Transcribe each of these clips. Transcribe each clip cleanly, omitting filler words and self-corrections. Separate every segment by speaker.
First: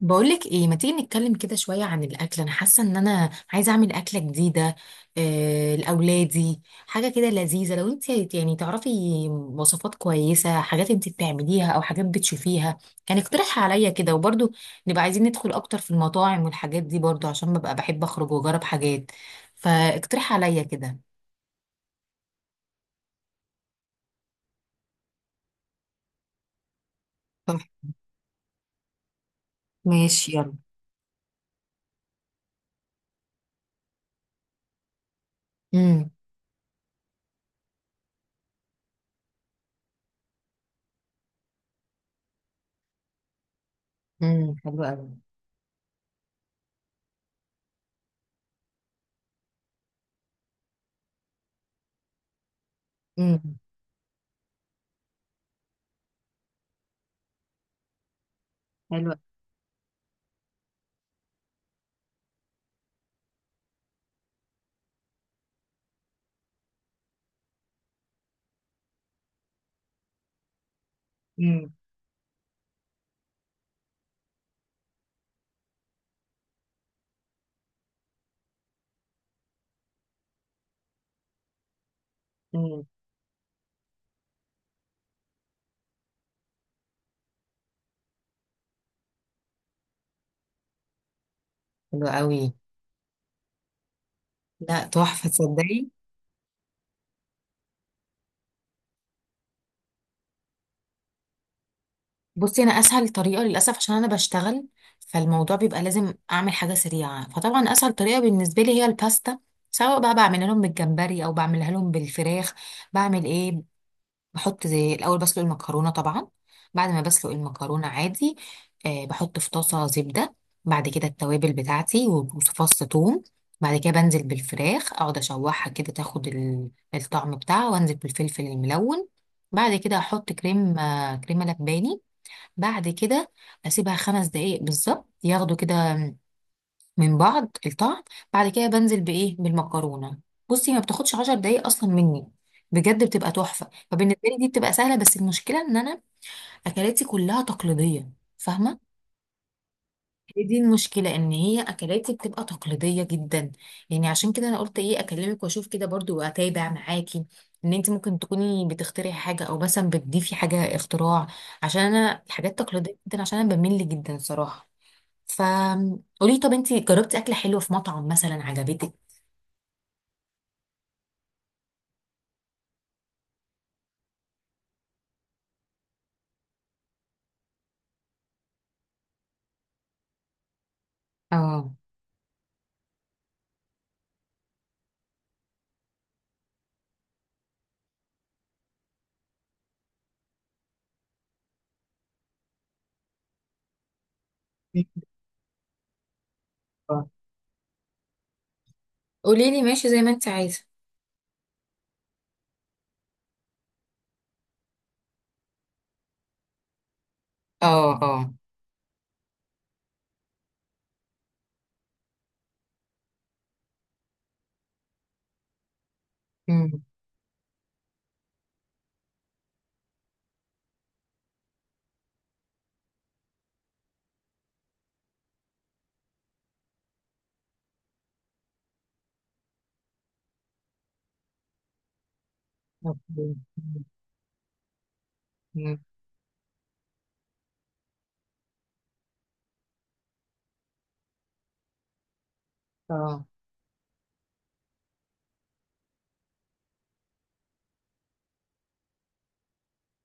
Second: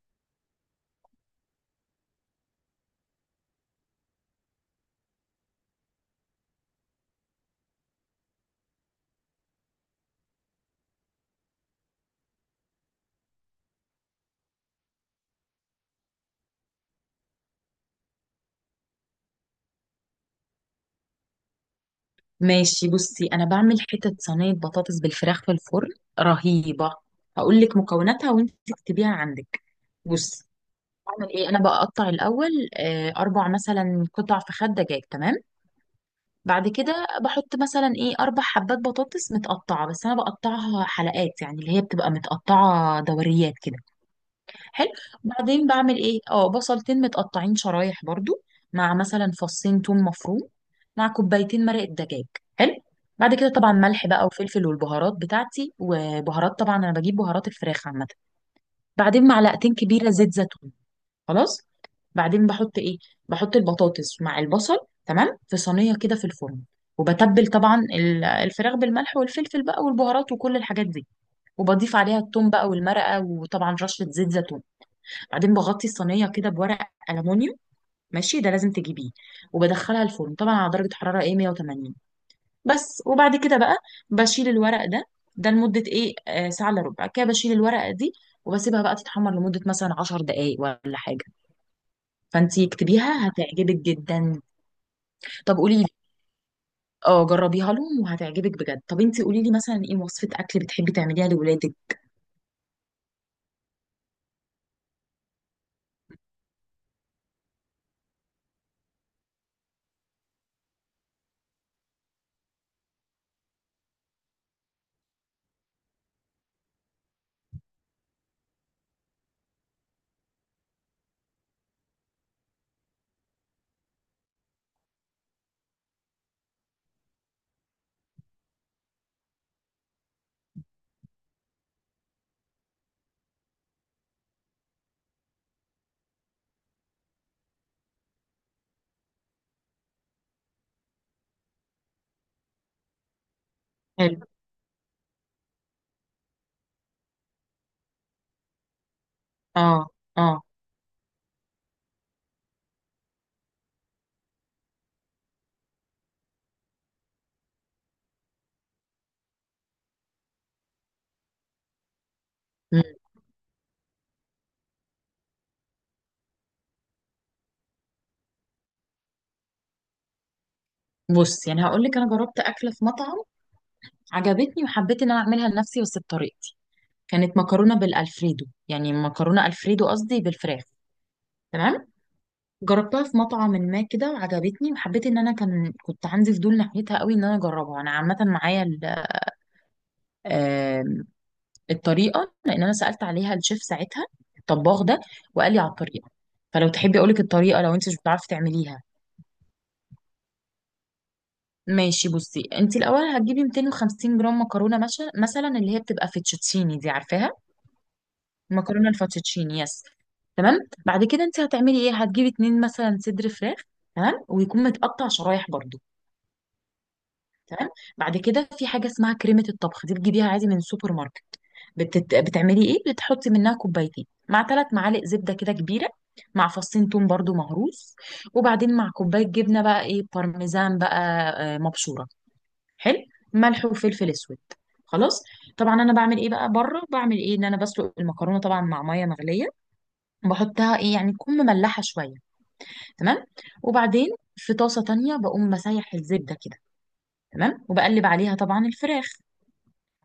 Speaker 1: بقولك ايه، ما تيجي نتكلم كده شوية عن الأكل؟ أنا حاسة إن أنا عايزة أعمل أكلة جديدة لأولادي، حاجة كده لذيذة. لو أنت يعني تعرفي وصفات كويسة، حاجات أنت بتعمليها أو حاجات بتشوفيها، يعني اقترحها عليا كده. وبرضو نبقى عايزين ندخل أكتر في المطاعم والحاجات دي، برضو عشان ببقى بحب أخرج وأجرب حاجات. فاقترح عليا كده.
Speaker 2: ماشي. بصي، انا بعمل حتة صينية بطاطس بالفراخ في الفرن، رهيبة.
Speaker 1: صح.
Speaker 2: هقول لك مكوناتها وانت تكتبيها عندك.
Speaker 1: ماشي،
Speaker 2: بصي،
Speaker 1: يلا.
Speaker 2: بعمل ايه؟ انا بقطع الاول. اربع مثلا قطع فخاد دجاج، تمام.
Speaker 1: امم
Speaker 2: بعد كده بحط مثلا ايه اربع حبات بطاطس متقطعة، بس انا بقطعها حلقات، يعني اللي هي بتبقى متقطعة دوريات كده.
Speaker 1: حلوة
Speaker 2: حلو.
Speaker 1: أوي.
Speaker 2: بعدين بعمل ايه؟ اه بصلتين متقطعين شرايح برضو، مع مثلا فصين توم مفروم، مع كوبايتين مرق الدجاج. حلو. بعد
Speaker 1: امم
Speaker 2: كده طبعا ملح بقى وفلفل والبهارات بتاعتي، وبهارات طبعا انا بجيب بهارات الفراخ عامه.
Speaker 1: حلوة.
Speaker 2: بعدين معلقتين كبيره زيت زيتون. خلاص. بعدين بحط ايه، بحط البطاطس مع البصل، تمام، في صينيه كده في الفرن. وبتبل طبعا الفراخ بالملح والفلفل بقى والبهارات وكل الحاجات دي.
Speaker 1: امم
Speaker 2: وبضيف عليها التوم بقى والمرقه، وطبعا رشه زيت زيتون. بعدين بغطي الصينيه كده بورق الومنيوم، ماشي ده لازم تجيبيه. وبدخلها الفرن طبعا على درجه حراره ايه 180
Speaker 1: امم
Speaker 2: بس. وبعد كده بقى بشيل الورق ده، ده لمده ايه آه ساعه الا ربع كده، بشيل الورقه دي وبسيبها بقى تتحمر لمده مثلا 10 دقائق ولا حاجه.
Speaker 1: حلو قوي.
Speaker 2: فانتي اكتبيها، هتعجبك جدا.
Speaker 1: لا، تحفة،
Speaker 2: طب قولي
Speaker 1: تصدقي.
Speaker 2: لي، اه جربيها لهم وهتعجبك بجد. طب انتي قولي لي مثلا ايه وصفه اكل بتحبي تعمليها لولادك؟
Speaker 1: بصي، انا اسهل طريقه للاسف عشان انا بشتغل، فالموضوع بيبقى لازم اعمل حاجه سريعه. فطبعا اسهل طريقه بالنسبه لي هي الباستا، سواء بقى بعملها لهم بالجمبري او بعملها لهم بالفراخ. بعمل ايه؟ بحط زي الاول، بسلق المكرونه طبعا. بعد ما بسلق المكرونه عادي، بحط في طاسه زبده. بعد كده التوابل بتاعتي وفص ثوم. بعد كده بنزل بالفراخ، اقعد اشوحها كده تاخد الطعم بتاعها، وانزل بالفلفل الملون. بعد كده احط كريم، كريمه لباني. بعد كده اسيبها خمس دقايق بالظبط ياخدوا كده من بعض الطعم. بعد كده بنزل بايه، بالمكرونه. بصي، ما بتاخدش عشر دقايق اصلا مني، بجد بتبقى تحفه. فبالنسبه
Speaker 2: حلو.
Speaker 1: لي دي بتبقى سهله، بس المشكله ان انا اكلاتي كلها تقليديه، فاهمه؟
Speaker 2: اه، اه.
Speaker 1: هي دي المشكله، ان هي اكلاتي بتبقى تقليديه جدا. يعني عشان كده انا قلت ايه، اكلمك واشوف كده برضو واتابع معاكي، ان انت ممكن تكوني بتخترعي حاجه او مثلا بتضيفي حاجه اختراع، عشان انا الحاجات
Speaker 2: مم.
Speaker 1: التقليديه جدا عشان انا بمل جدا صراحه. فقولي، طب انتي جربتي اكله حلوه في مطعم مثلا عجبتك؟
Speaker 2: بص، يعني هقول لك انا جربت اكله في مطعم عجبتني، وحبيت ان انا اعملها لنفسي بس بطريقتي. كانت مكرونه بالالفريدو، يعني مكرونه الفريدو قصدي، بالفراخ،
Speaker 1: اه.
Speaker 2: تمام. جربتها في مطعم ما كده وعجبتني، وحبيت ان انا كنت عندي فضول ناحيتها قوي، ان انا اجربها. انا عامه معايا آم، الطريقه، لان انا سالت عليها الشيف ساعتها، الطباخ ده، وقال لي على الطريقه. فلو تحبي اقول لك الطريقه، لو انت مش بتعرفي تعمليها.
Speaker 1: قولي لي ماشي، زي ما انت عايزه.
Speaker 2: ماشي. بصي، انت الاول هتجيبي 250 جرام مكرونه، مثلا اللي هي بتبقى فيتشوتشيني، دي عارفاها،
Speaker 1: اه. اه.
Speaker 2: مكرونه الفاتوتشيني، يس، تمام. بعد كده انت هتعملي ايه؟ هتجيبي اتنين مثلا صدر فراخ، تمام، ويكون متقطع شرايح برضو،
Speaker 1: امم
Speaker 2: تمام. بعد كده في حاجه اسمها كريمه الطبخ، دي بتجيبيها عادي من السوبر ماركت. بتعملي ايه؟ بتحطي منها كوبايتين مع ثلاث معالق زبده كده كبيره، مع فصين توم برضو مهروس. وبعدين مع كوبايه جبنه بقى ايه بارميزان بقى، مبشوره. حلو.
Speaker 1: أوكي.
Speaker 2: ملح وفلفل اسود. خلاص. طبعا
Speaker 1: أمم.
Speaker 2: انا بعمل ايه بقى بره، بعمل ايه ان انا بسلق المكرونه طبعا مع ميه مغليه، بحطها ايه يعني تكون مملحه شويه،
Speaker 1: اه.
Speaker 2: تمام. وبعدين في طاسه تانية بقوم مسيح الزبده كده، تمام، وبقلب عليها طبعا الفراخ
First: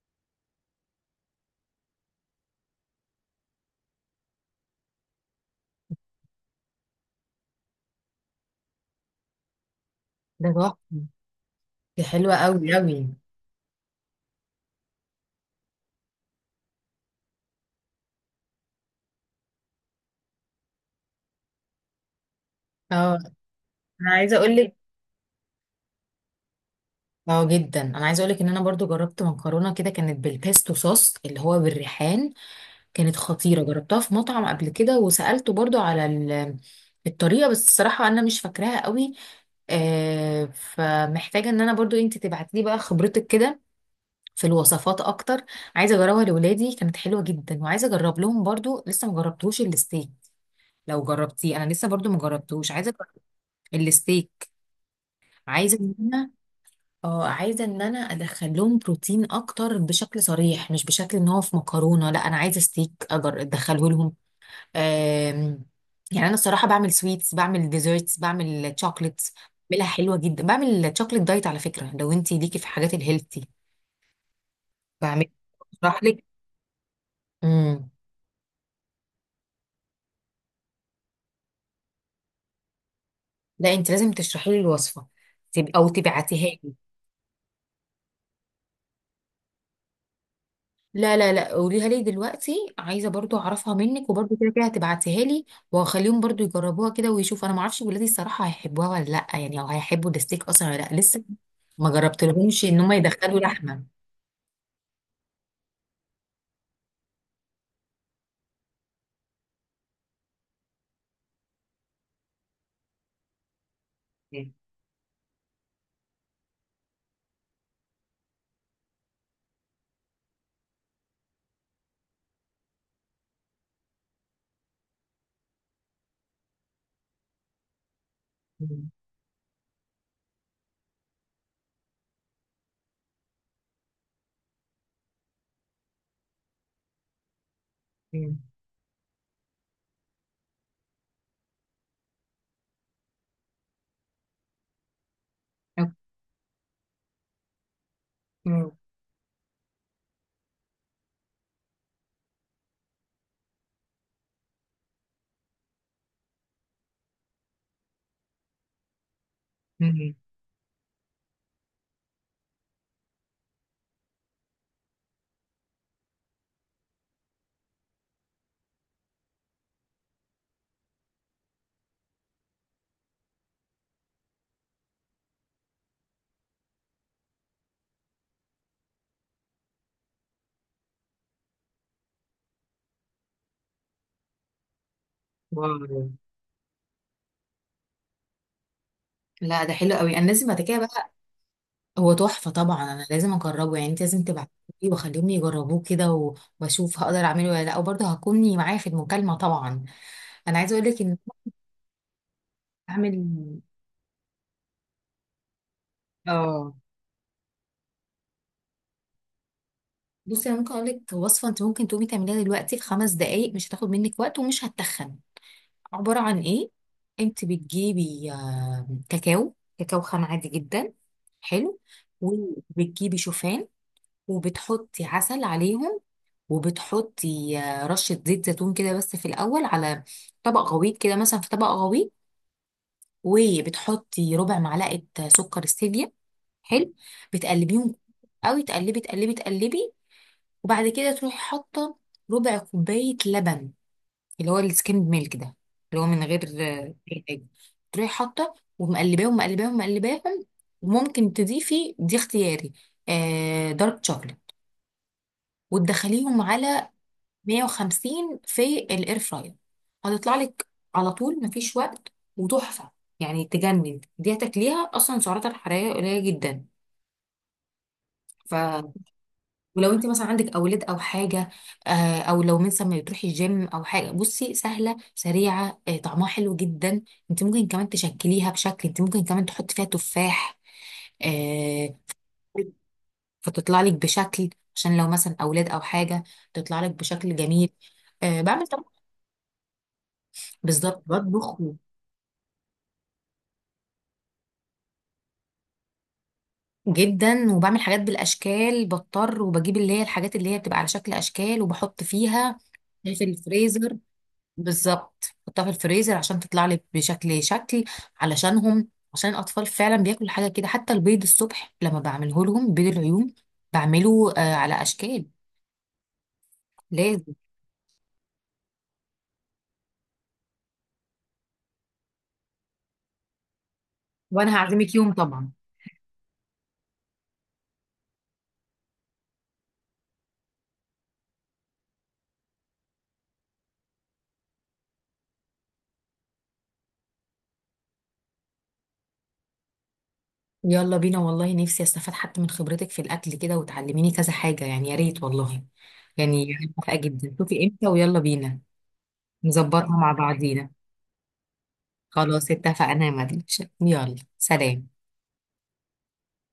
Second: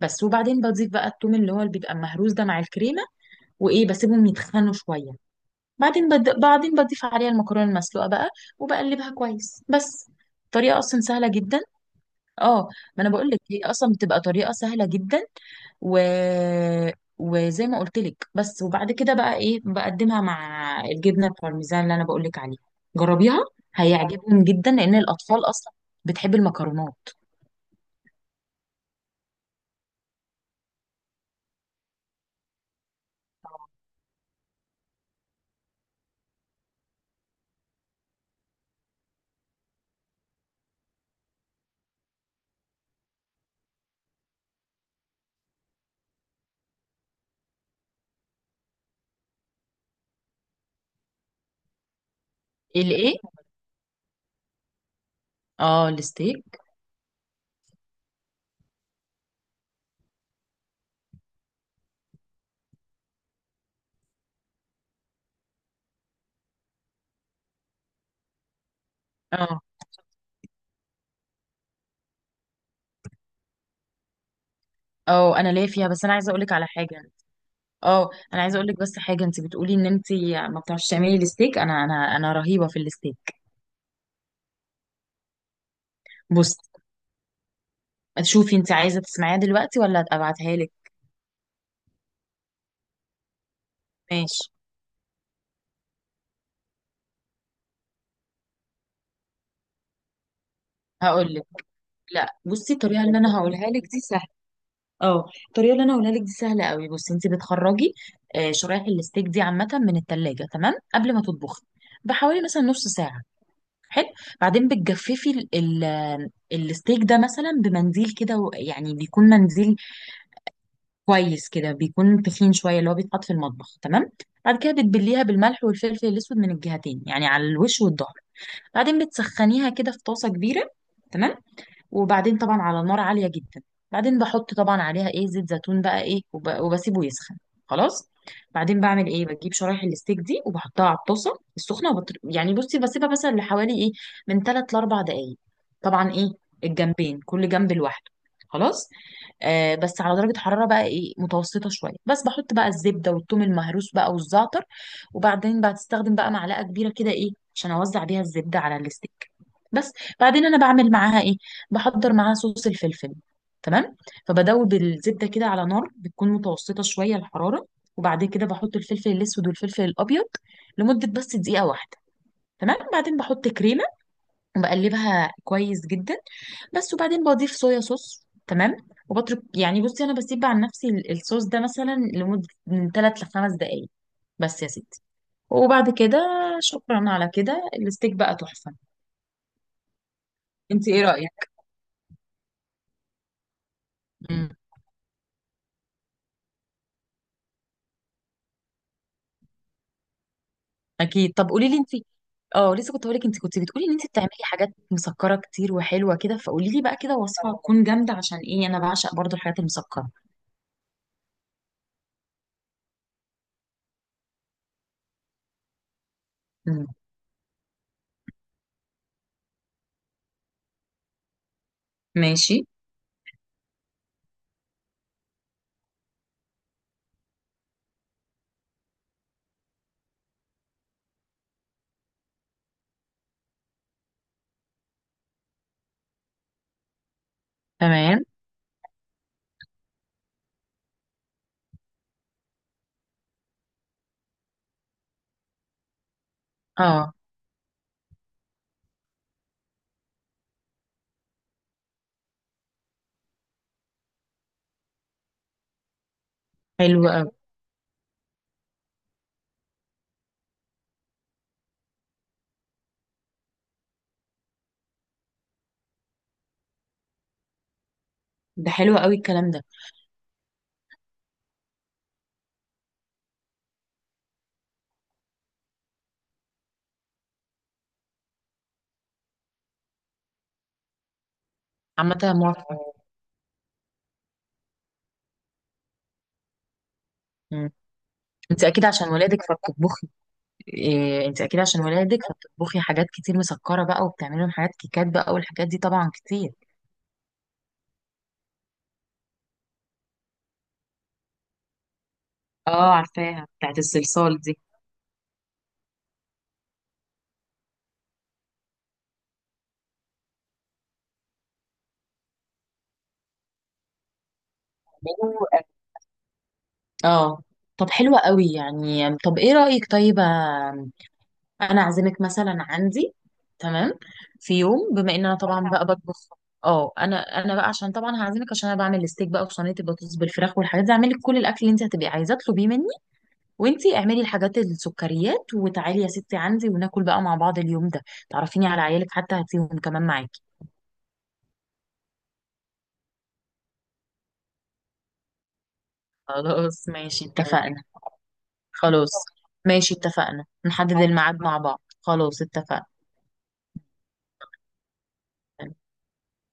Speaker 2: بس. وبعدين بضيف بقى التوم اللي هو اللي بيبقى مهروس ده مع الكريمه، وايه بسيبهم يتخنوا شويه. بعدين بعدين بضيف عليها المكرونه المسلوقه بقى وبقلبها كويس بس.
Speaker 1: ده
Speaker 2: طريقه اصلا
Speaker 1: تحفه.
Speaker 2: سهله جدا.
Speaker 1: دي حلوه
Speaker 2: اه،
Speaker 1: قوي قوي.
Speaker 2: ما انا بقول لك هي اصلا بتبقى طريقه سهله جدا. و... وزي ما قلت لك، بس وبعد كده بقى ايه بقدمها مع الجبنه البارميزان اللي انا بقول لك عليها.
Speaker 1: اه،
Speaker 2: جربيها،
Speaker 1: انا عايزه
Speaker 2: هيعجبهم
Speaker 1: اقول
Speaker 2: جدا
Speaker 1: لك.
Speaker 2: لان الاطفال اصلا بتحب المكرونات.
Speaker 1: اه جدا، انا عايزه اقولك ان انا برضو جربت مكرونه كده، كانت بالبيستو صوص اللي هو بالريحان. كانت خطيره، جربتها في مطعم قبل كده، وسالته برضو على الطريقه، بس الصراحه انا مش فاكراها قوي. فمحتاجة ان انا برضو انت تبعتي لي بقى خبرتك كده في الوصفات اكتر. عايزة اجربها لولادي، كانت حلوة جدا. وعايزة اجرب لهم برضو، لسه ما جربتوش الستيك. لو جربتيه، انا لسه برضو ما جربتوش، عايزة
Speaker 2: الايه؟
Speaker 1: أجرب الستيك. عايزة
Speaker 2: اه
Speaker 1: ان انا
Speaker 2: الستيك.
Speaker 1: اه عايزة ان انا ادخل لهم بروتين اكتر بشكل صريح، مش بشكل ان هو في مكرونة. لا، انا عايزة ستيك اجر ادخله لهم. آم، يعني انا الصراحه بعمل سويتس، بعمل ديزرتس، بعمل شوكليتس،
Speaker 2: اه،
Speaker 1: بعملها حلوه جدا. بعمل شوكليت دايت على فكره، لو انت ليكي في حاجات الهيلثي بعمل،
Speaker 2: اه انا ليا فيها،
Speaker 1: اشرح
Speaker 2: بس انا
Speaker 1: لك.
Speaker 2: عايزه اقول لك على حاجه.
Speaker 1: امم
Speaker 2: اه انا عايزه اقول لك بس حاجه، انت بتقولي ان انت ما بتعرفيش تعملي الستيك. انا انا رهيبه في الستيك.
Speaker 1: لا، انت لازم تشرحي لي الوصفه، او تبعتيها
Speaker 2: بصي،
Speaker 1: لي.
Speaker 2: شوفي، انت عايزه تسمعيها دلوقتي ولا ابعتها لك؟
Speaker 1: لا لا لا، قوليها لي دلوقتي، عايزه برضو اعرفها منك، وبرضو
Speaker 2: ماشي،
Speaker 1: كده كده هتبعتيها لي. وهخليهم برضو يجربوها كده ويشوفوا. انا ما اعرفش ولادي الصراحه هيحبوها ولا لا، يعني، او هيحبوا الستيك اصلا ولا لا، لسه
Speaker 2: هقول لك.
Speaker 1: ما
Speaker 2: لا
Speaker 1: جربتلهمش
Speaker 2: بصي،
Speaker 1: ان هم
Speaker 2: الطريقه اللي انا
Speaker 1: يدخلوا
Speaker 2: هقولها لك
Speaker 1: لحمه.
Speaker 2: دي سهله. اه، الطريقه اللي انا هقولها لك دي سهله قوي. بصي، انت بتخرجي شرايح الستيك دي عامه من التلاجة، تمام، قبل ما تطبخي بحوالي مثلا نص ساعه. حلو.
Speaker 1: مم.
Speaker 2: بعدين بتجففي الستيك ده مثلا بمنديل كده يعني بيكون منديل كويس كده، بيكون تخين شويه، اللي هو بيتحط في المطبخ، تمام. بعد كده بتبليها بالملح والفلفل الاسود من الجهتين، يعني على الوش والظهر. بعدين بتسخنيها كده في طاسه كبيره، تمام، وبعدين طبعا على نار عالية جدا. بعدين بحط طبعا عليها ايه زيت زيتون بقى ايه وبسيبه يسخن. خلاص. بعدين بعمل ايه، بجيب شرايح الستيك دي وبحطها على الطاسة السخنة، يعني بصي بسيبها مثلا لحوالي ايه من 3 ل 4 دقايق،
Speaker 1: مم.
Speaker 2: طبعا ايه الجنبين كل جنب لوحده.
Speaker 1: مم.
Speaker 2: خلاص. آه بس على درجة حرارة بقى ايه متوسطة شوية، بس بحط بقى الزبدة والثوم المهروس بقى والزعتر، وبعدين بتستخدم بقى معلقة كبيرة كده ايه عشان اوزع بيها الزبدة على الستيك بس.
Speaker 1: مم.
Speaker 2: بعدين انا بعمل معاها ايه، بحضر معاها صوص الفلفل، تمام. فبدوب الزبده كده على نار بتكون متوسطه شويه الحراره، وبعدين كده بحط الفلفل الاسود والفلفل الابيض لمده بس دقيقه واحده، تمام. بعدين بحط كريمه وبقلبها كويس جدا بس، وبعدين بضيف صويا صوص، تمام. وبترك، يعني بصي انا بسيب عن نفسي الصوص ده مثلا لمده من 3 ل 5 دقائق، بس يا ستي. وبعد
Speaker 1: واو.
Speaker 2: كده شكرا على كده، الستيك بقى تحفه.
Speaker 1: لا، ده حلو قوي، انا لازم بعد كده
Speaker 2: انت ايه
Speaker 1: بقى.
Speaker 2: رايك؟
Speaker 1: هو تحفه طبعا، انا لازم اجربه، يعني انت لازم تبعتيه، واخليهم يجربوه كده واشوف هقدر اعمله ولا لا، وبرضه هكوني معايا في المكالمه طبعا. انا عايزه اقول لك ان،
Speaker 2: اكيد. طب قولي لي انت، اه لسه كنت هقول لك انت كنت
Speaker 1: اعمل،
Speaker 2: بتقولي ان انت بتعملي حاجات مسكره كتير وحلوه كده، فقولي
Speaker 1: اه،
Speaker 2: لي بقى كده وصفه تكون جامده، عشان ايه انا بعشق برضو الحاجات المسكره.
Speaker 1: بصي، انا ممكن اقول لك وصفه انت ممكن تقومي تعمليها دلوقتي في خمس دقائق، مش هتاخد منك وقت ومش هتتخن. عباره عن ايه:
Speaker 2: مم.
Speaker 1: انت بتجيبي كاكاو، كاكاو خام عادي جدا. حلو.
Speaker 2: ماشي.
Speaker 1: وبتجيبي شوفان، وبتحطي عسل عليهم، وبتحطي رشة زيت زيتون كده، بس في الأول على طبق غويط كده، مثلا في طبق غويط. وبتحطي ربع معلقة سكر ستيفيا. حلو. بتقلبيهم
Speaker 2: تمام.
Speaker 1: قوي، تقلبي تقلبي تقلبي. وبعد كده تروحي حاطة ربع كوباية لبن، اللي هو السكيمد ميلك ده، اللي هو من غير
Speaker 2: اه.
Speaker 1: أي حاجة. تروحي حاطة، ومقلباهم مقلباهم مقلباهم. وممكن تضيفي، دي اختياري، دارك شوكليت. وتدخليهم على
Speaker 2: حلو قوي.
Speaker 1: 150 في الاير فراير. هتطلع لك على طول، مفيش وقت، وتحفه يعني، تجنن. دي تاكليها اصلا سعراتها الحراريه قليله جدا. ف،
Speaker 2: ده حلو قوي الكلام ده.
Speaker 1: ولو انت مثلا عندك اولاد او حاجه، او لو مثلا ما بتروحي الجيم او حاجه، بصي، سهله، سريعه، طعمها حلو جدا. انت ممكن كمان تشكليها بشكل، انت ممكن كمان تحطي فيها تفاح، آه،
Speaker 2: عامه موافقه.
Speaker 1: فتطلع لك بشكل، عشان لو مثلا اولاد او حاجه، تطلع لك بشكل جميل.
Speaker 2: مم. انت
Speaker 1: بعمل
Speaker 2: اكيد
Speaker 1: طبعا،
Speaker 2: عشان ولادك فبتطبخي
Speaker 1: بالظبط
Speaker 2: إيه؟ انت
Speaker 1: بطبخ
Speaker 2: اكيد عشان ولادك فبتطبخي حاجات كتير مسكره بقى، وبتعملي لهم حاجات كيكات بقى والحاجات دي طبعا كتير.
Speaker 1: جدا، وبعمل حاجات بالاشكال، بضطر وبجيب اللي هي الحاجات اللي هي بتبقى على شكل اشكال، وبحط فيها
Speaker 2: اه
Speaker 1: في
Speaker 2: عارفاها بتاعت
Speaker 1: الفريزر،
Speaker 2: الصلصال دي.
Speaker 1: بالظبط بحطها في الفريزر عشان تطلع لي بشكل، شكل، علشانهم، عشان الاطفال فعلا بياكلوا حاجه كده. حتى البيض الصبح لما بعمله لهم، بيض العيون، بعمله على اشكال،
Speaker 2: حلو.
Speaker 1: لازم.
Speaker 2: اه. طب حلوة قوي يعني، طب ايه رأيك؟ طيب، انا اعزمك مثلا عندي، تمام، في
Speaker 1: وانا
Speaker 2: يوم
Speaker 1: هعزمك يوم
Speaker 2: بما ان انا
Speaker 1: طبعا.
Speaker 2: طبعا بقى بطبخ. اه انا بقى عشان طبعا هعزمك، عشان انا بعمل الستيك بقى وصينيه البطاطس بالفراخ والحاجات دي، اعمل لك كل الاكل اللي انت هتبقي عايزاه اطلبيه مني. وانتي اعملي الحاجات السكريات وتعالي يا ستي عندي، وناكل بقى مع بعض اليوم ده. تعرفيني على عيالك حتى، هاتيهم كمان معاكي.
Speaker 1: يلا بينا والله، نفسي استفاد حتى من خبرتك في الاكل كده، وتعلميني كذا حاجه، يعني يا ريت والله. يعني أنا
Speaker 2: خلاص
Speaker 1: موافقه
Speaker 2: ماشي
Speaker 1: جدا، شوفي
Speaker 2: اتفقنا.
Speaker 1: امتى ويلا بينا.
Speaker 2: خلاص.
Speaker 1: نظبطها
Speaker 2: ماشي
Speaker 1: مع
Speaker 2: اتفقنا،
Speaker 1: بعضينا.
Speaker 2: نحدد الميعاد مع بعض، خلاص
Speaker 1: خلاص
Speaker 2: اتفقنا.
Speaker 1: اتفقنا يا مدينة. يلا سلام.